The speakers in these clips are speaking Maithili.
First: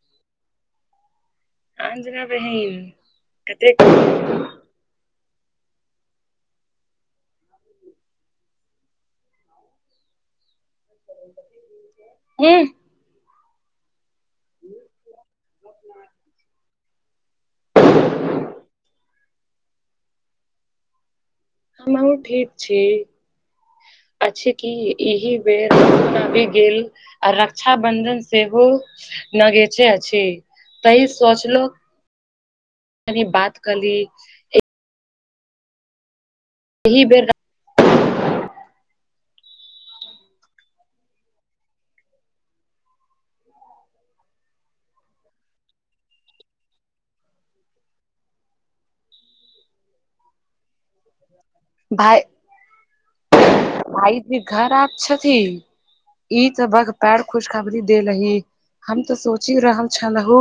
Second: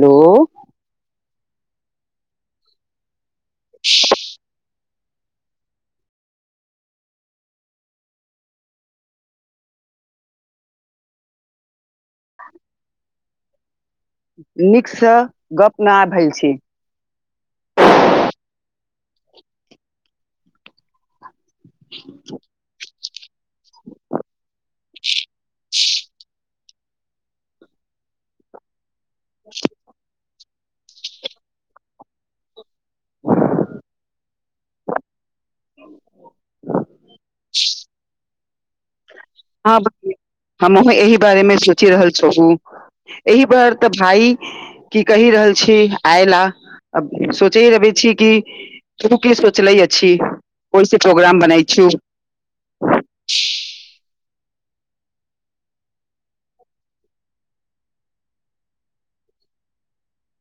हेलो। अर्चना बहिन कतेक ह नीकसँ गप नै आ भेल छी [unintelligible] हम ठीक छी आ छै कि ईह बे बिगेल आ रक्षा बंधन सेहो नगेचे अछि तऽ ई सोचलो कनि बात कली ह एही बेर। ह हमहु एहि बारे मे सोचि रहल छलहु एहि बर तऽ भाई कि कहि रहल छी आयला सोचेइ रहबै छी कि तू कि सोचले अछि कोइस प्रोग्राम बनइ भइ भाइ जी घर आ छथि ई त बर पैर खुशखबरी देलहि हम तऽ सोचि रहल छलहुँ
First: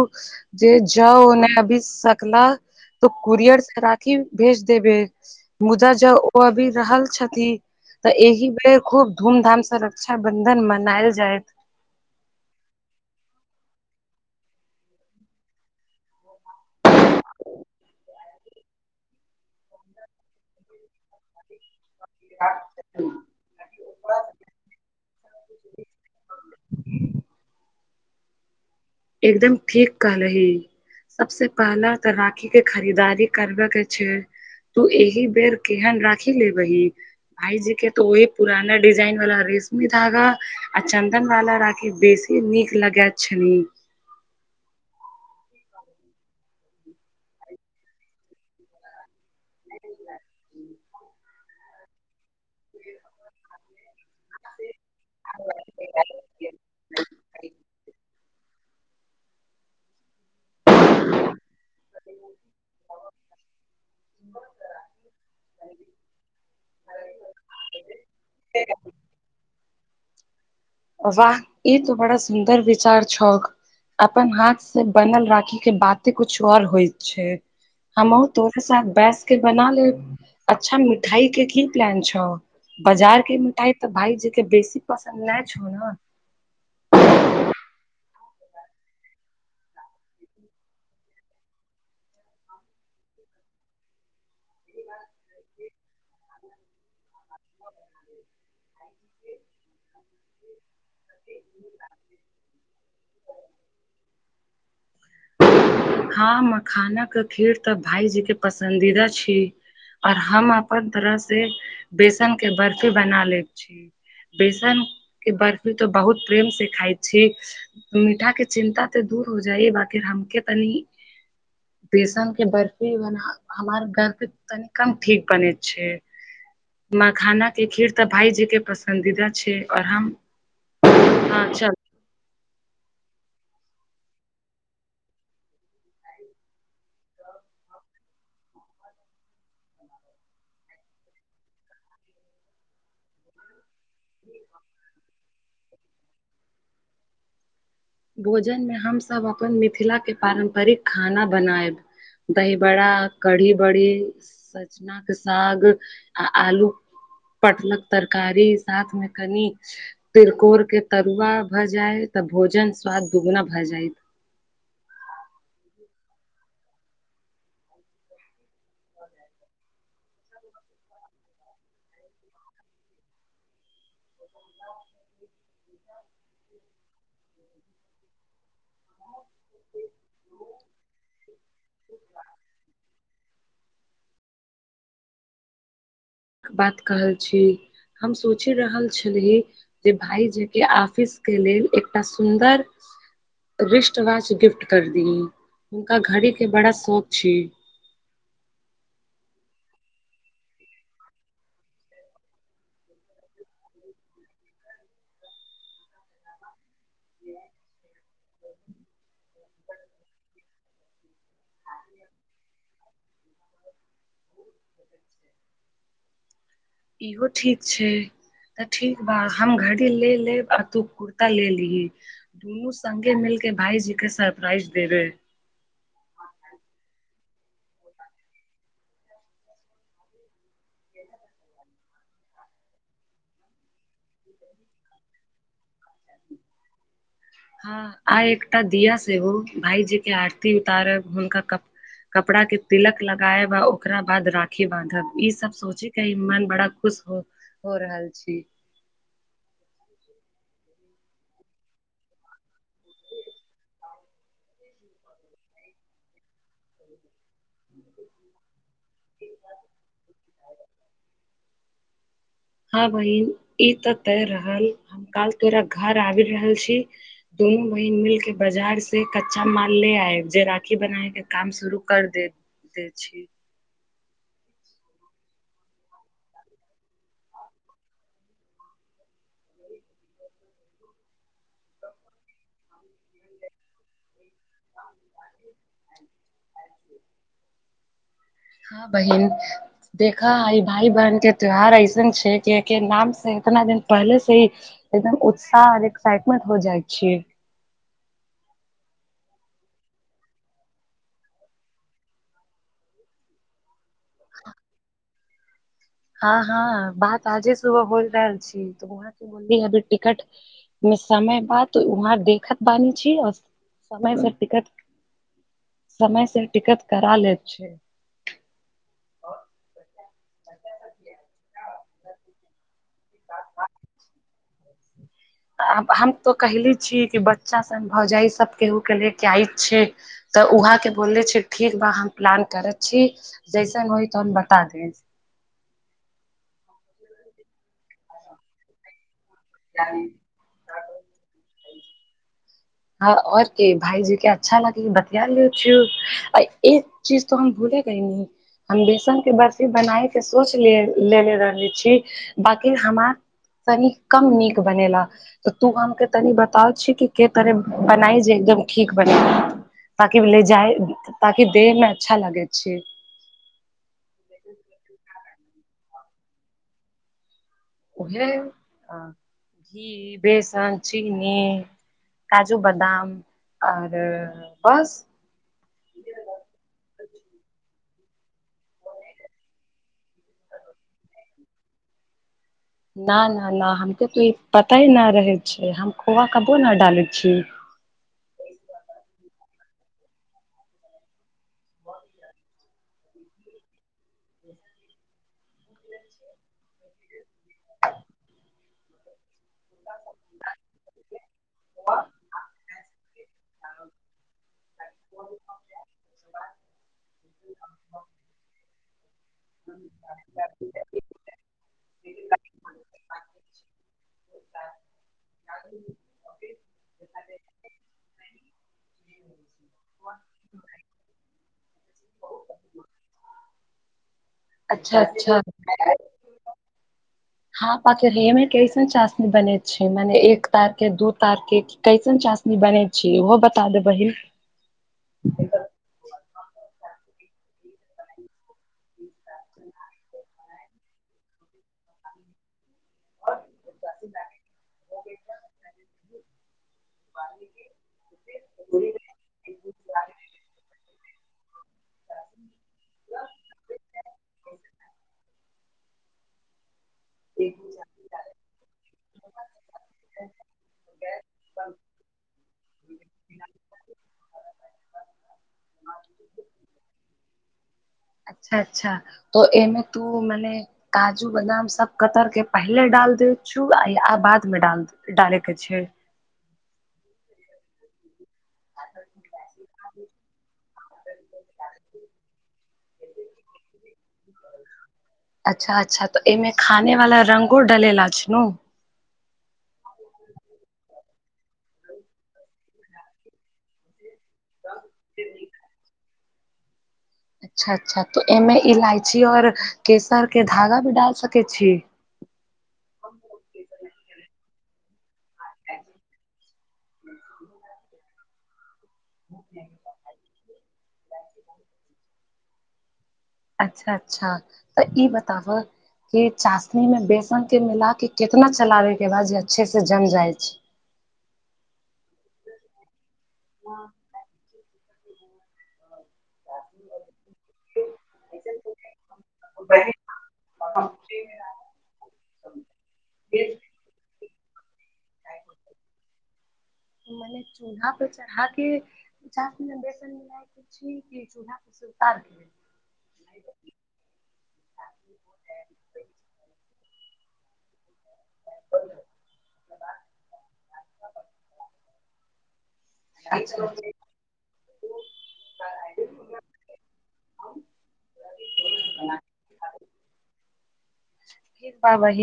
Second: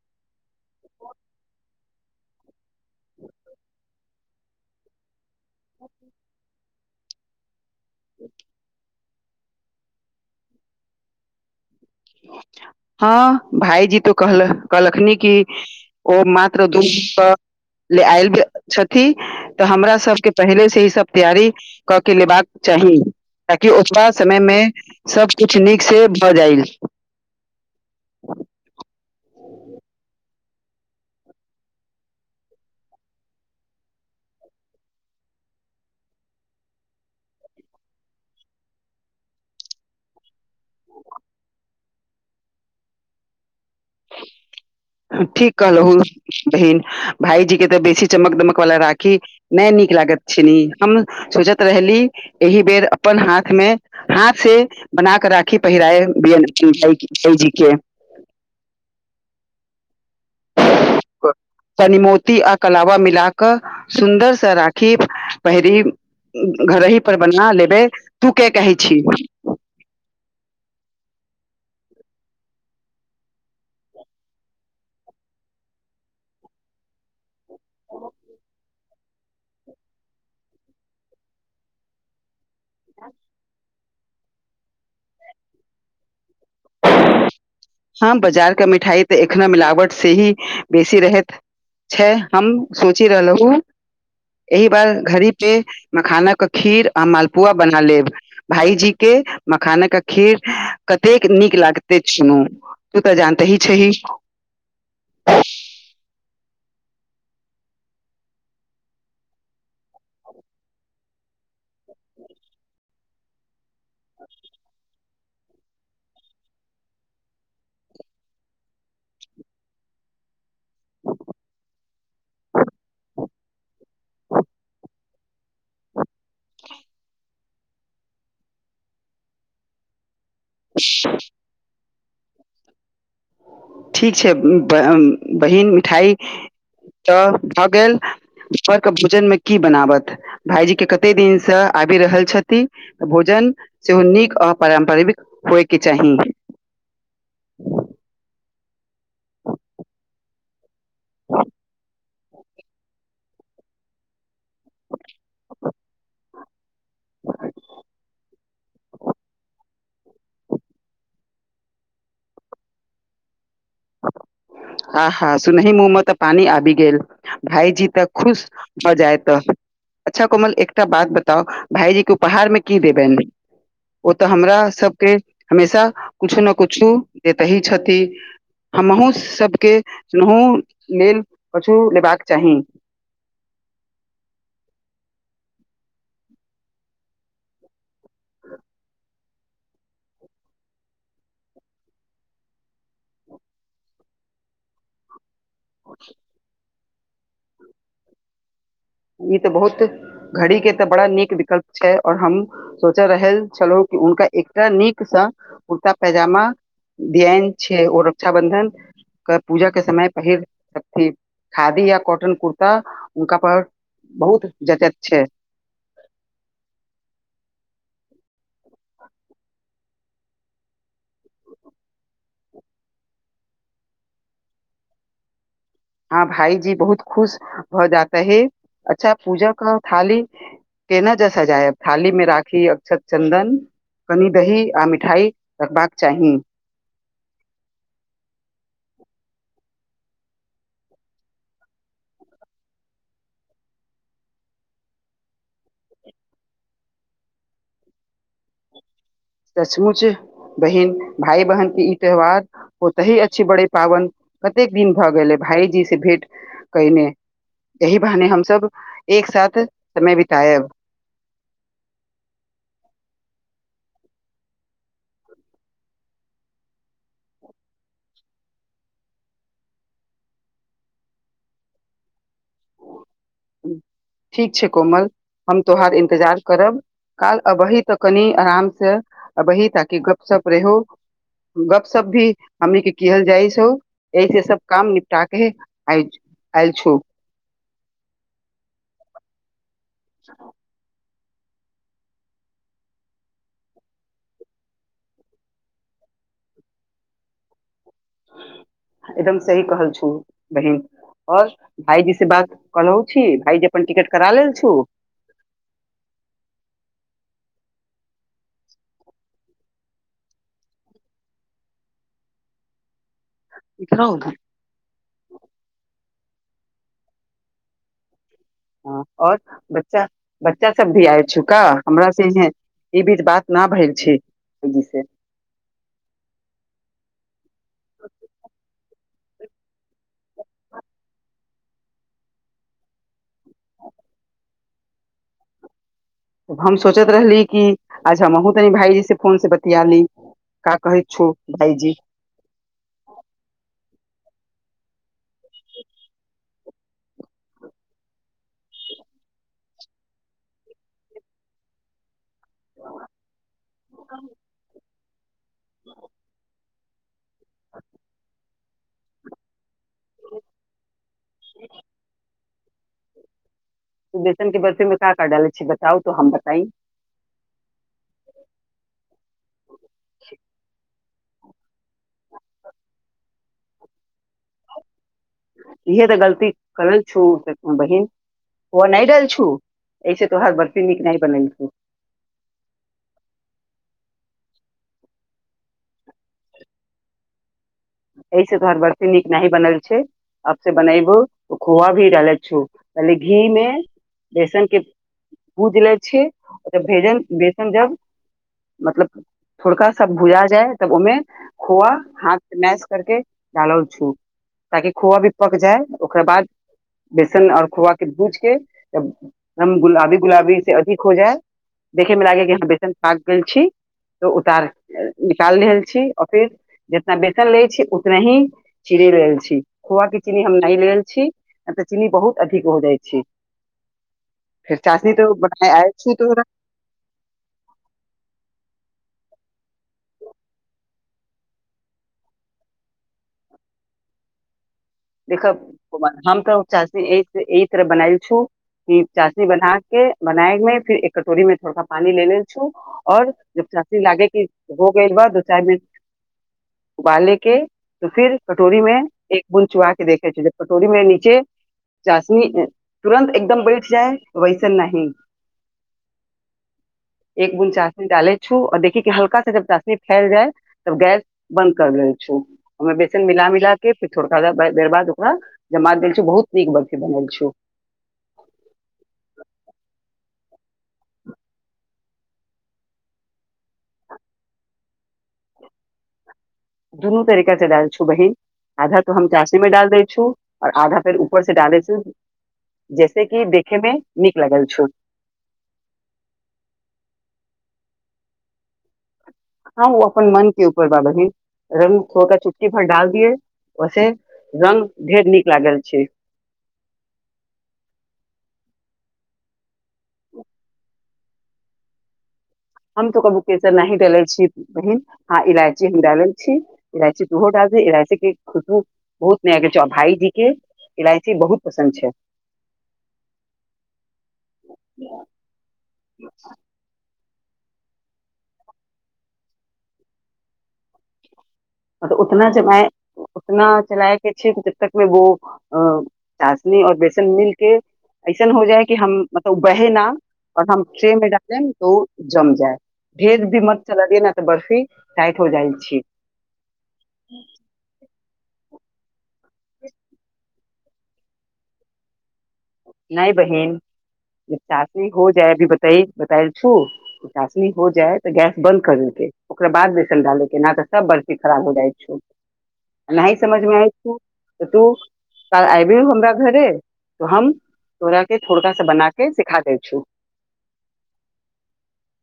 जे जाउ ओने अभी सकला। तऽ कुरियर सँ राखी भेज देब ज ओ अभी रहल छथिन त एहि बेर खूब धूम धाम से रक्षा बंधन मनायल जायत ह भायजी तो कहल कहलखिन कि ओ मात्र दू ले आयल छथि तऽ हमरा सभके पहिले से ई सभ तैयारी क के लेबाक चाही ताकि ओतबा समय मे सभ कुछ नीक से भऽ जाइ ह एकदम ठीक कहल ह सभसे पहला त राखी के खरीदारी करबे के छै तु एहि बेर केहेन राखि लेबहि भाईजी के तो ओही पुराना डिजाइन वला रेशमी धागा। आ चन्दन वाला राखी बेसी नीक लागो छैय। ठीक कहलहु बहिन भईजी के ता बेसी चमक दमक वाला राखी। नहि निक लागत छिन हम सोचत रहली एहि बेर अपन हाथमे। हाथ से बना कऽ राखी पहिराए भाईजी के। क। कनी मोती आ कलबा मिला कऽ सुन्दर से राखी पहरी। घर ही पर बना लेबै तु कऽ कहै छीही। वाह ई तऽ बड़ा सुन्दर विचार छैय। अपन हाथ से बनल राखी के बाते कुछ और होय छैय। हमहो तोड़े साथ बेस के बना लेब। अच्छा मिठाई के कि प्लान छौह। बाजार के मिठाई त भाईजी के बेसी पसन्द नहि छौ नै। ह बाजार के मिठाई तऽ एखना मिलावट से ही बेसी रहैत। छैय हम सोचि रहलहु। एहि बार घड़ी के मखाना के खीर आ मालपुआ बना लेब भाईजी के मखान कऽ के खीर कतेक नीक लागते सुनु। तू तऽ जानते ही छैही। ह मखाना के खीर तऽ भाईजी के पसन्द दीदा छी। और हम अपन तरह सँ बेसन के बर्फी बना लेब। बेसन। के बर्फी तो बहुत प्रेम से खाय छी मीठा के चिन्ता ते दूर हो जाई बात। फिर हम क तनी बेसन के बर्फी बना हमरा घर के तनी कम। ठीक बने छैय मखाना के खीर तऽ भाईजी के पसन्दी दऽ छै और हम। [unintelligible] हा चल। ठीक छै बहिन मिठाइ तऽ भऽ गेल। घर के भोजन मे कि बनाबत। भाईजी के कते दिनस आबि रहल छथिन भोजन। सेहो नीक आ पारम्परिक होए के चाही। भोजन मे हमसभ अपन मिथिला के पारम्परिकऽ खाना बनायब। दही बड़ कढ़ी बड़ी। चचना के साग आलु पटलकऽ तरकारी साथ मे कनि। तिलकोर के तरुआ भऽ जाय तऽ भोजन स्वाद दुगुना भए जाय। अहाँ सुन मुहमे तऽ पानी आबि गेल भाईजी तऽ खुश। भऽ जाय तऽ अच्छा कोमल एकटा बात बताउ भाायजी के उपहार मे कि देबनि। ओ तऽ हमरा सभके हमेशा कुछो ने कुछो देते ही छथि। हम हुँ सभकेहु लेल कछु लेबाक चाही। बात कहल छी हम सोचि रहल छली। जे भाईजी के आफिस के लेलऽ एकटा सुन्दर। रिष्टवासँ गिफ्ट कर दी हुनका घड़ी के बड़ा शौक छैय। ई त बहुत घड़ी के तऽ बड़ा नीक विकल्प छै और हम। सोच रहल छलहु कि हुनका एकटा नीकस कुर्ता पैजामा। देयन छै ओ रक्षाबंधन के पूजा के समय पहिर। खादी यो कॉटन कुर्ता हुनका पर बहुत जटत छै। [inaudible] इहो ठीक छै। तऽ ठीक ब हम घड़ी ले लेब आ तू कुर्ता ले लिही दुनू संगे मिलके भाईजी के सरप्राइज दे रहे है हँ भाईजी बहुत खुश भऽ जाता है अच्छा पूजा कर थाली के नहि जस जाय थाली मे राखी अक्षत चन्दन कनी दही आ मिठाई रखबाकऽ चाही [inaudible] हँ आइ एकटा दिया से एगो भाईजी के आरती उतार हुनका क कपड़ा के तिलक लगायब आ ओकरा बाद राखी बाँधब ई सब सोचे के ह मन बड़ा खुश हो हो रहल छी सचमुच बहिन भाय बहन के ई त्यौहार ओत ही अछि बड़ी पाबन कतेक दिन भऽ गेलै भाईजी से भेंट कयने एहि बहाने हमसब एक साथ समय बितायब हाँ बहिन ई ते तय रहल हम काल तोरा घर आबि रहल छी दुनू बहिन मिलके बाजार से कच्चा माल ले आयब जे राखी बनायके काम शुरू कर देब दै छी ठीक छै कोमल हम तोहार इन्तजार करब काल अभहि तऽ कनि आराम से अभहि ताकि गप सप रहो गपशप भी हमनीक के किहल जाइ छो एहिसे सब काम निपटा के आय आयल छौ हँ बहिन देख आइ भाय बहिन के त्यौहार ऐसन छै क के नाम से इतना दिन पहले से ही एकदम उत्साह आओर एक्साइटमेंट हो जाइ छियै एकदम सही कहल छौ बहिन आओर भायजी से बात कलहौ छी भायजी अपन टिकट करा लेल छु हँ हँ बात आजे सुबह बोल रहल छी त बोलली अभी टिकट मे समय बा वहाँ देखत बानी छी समय में टिकट समय से टिकट करा ले छ ह आओर बच्चा बच्चा सब भी आय छुका हमर से इह ई भी बात न भए छै से आब हम तो कहले छीय कि बच्चा स भौजाय सब केहू के ले के आयल छै तऽ उहा के बोलले छी ठीक बा हम प्लान करैत छी जैसन होइ तो हम बता दे तब हम सोचैत रहली कि आज हमहूँ तनी भायजीसँ फोनसँ बतिया ली का कहैतछौ भाइजी हँ आओर के भायजी के अच्छा लागे बतिया लौ छु चीज तो हम भूलेगयनी हम बेसन के बर्फी बनाय के सोच ले लेलेे रहली छी बाकि हमार तनि कम नीक बनेला तऽ तू हमके तनि बताउ छी कि करे बनाइ जे एकदम ठीक बना ताकि ले जाइ ताकि देहमे अच्छा लागै छै त बेसन के बर्फीमे का का डालै छि बताउ त हम बताइ घी बेसन चीनी काजू बादाम आओर बस ईए तऽ गलती करल छो बहिन नहि देल छु ऐसे तोहार बर्फी नीक नहि बनेल छु न न न हम के तो ई पता नै रहय छै हम खोआ कबो न डाले छिय एहिस तोहर बर्फीनीक नहि बनल छै अब स बनाई वो खोआ भी डालै छु पहले घी मे बेसन के भूज लै छीबभेजन बेसन जब मतलब थोड़का सब भुजा जाय तब ओहिमे खोआ हाथ से करके डाल छू ताकि खोआ भी पक जाय ओकरा बाद [unintelligible] बेसन आओर खोआ के भूज के, हम गुलाबी गुलाबी से अथि हो जाय, देखे मे लागै हय कि हाँ बेसन पाक गेल छी तऽ उतार निकाल रहल छी आर फेर ना बेसन लै छी उतना ही चीनी लेल छी, खोआ के चीनी हम नय लेल छी तऽ चीनी बहुत अधिक हो जाइ छी फेर अच्छा चासनी तो अच्छा बनाय आय छी तो हँ पाकी रेमे कैसन चासनी बनैत छै मने एक तारके, दू तारके? कैसन चाशनी बनै छै ओहो बता देबहि [unintelligible] [unintelligible] [unintelligible] उबाल ले के तऽ फिर कटोरी मे एक बूंद चुआ के देखै छै जे [unintelligible] [unintelligible] [inaudible] [unintelligible] [unintelligible] [unintelligible] अच्छा अच्छा तऽ एमे तू मने काजू बदाम सब कतर के पहिले डाल दे छु आ या बाद मे डाल दे डालेके छै [unintelligible] [unintelligible] [unintelligible] [unintelligible] [unintelligible] रंग ढेर नीक लागल छै अच्छा अच्छा तऽ एहिमे इलायची आओर केसर के धागा भी डाल सकै छी? हम तो कभी केसर नहि डलै छी बहिन हँ इलायची हम डालल छी, इलायची तूहो डाल दी, इलाइची के खुुसबु बहुत नयाकर छौ, आ भाईजी के इलायची बहुत पसन्द छै [unintelligible] [unintelligible] [unintelligible] चाशनी और बेसन मिल के [unintelligible] [unintelligible] [unintelligible] [unintelligible] नय बहिन [unintelligible] [unintelligible] अच्छा अच्छा [unintelligible] [unintelligible] [unintelligible] तू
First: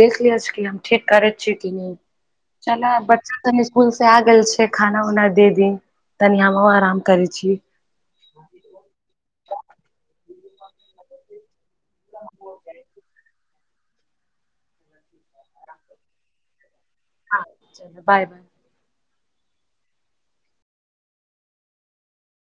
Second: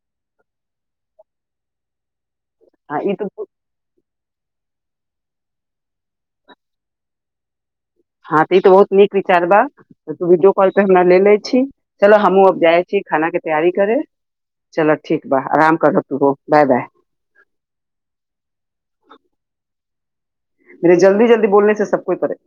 देख लिय छिय कि हम ठीक करै छियै कि नहि चल हँ ई बच्चा तऽ स्कूल से आ गेल छै खाना उना दे दी। तनी हमहु आराम करे छी हँ तऽ ई तऽ बहुत नीक विचार ब तऽ तू वीडियो कॉल पे हमरा ले ले छी चलो हमहुँ अब जाई छी खाना के तैयारी कर चल ठीक ब आराम कर तू बाय बाय ह चल बाय बाय मर जल्दी जल्दी बोल सभके कोइ पताै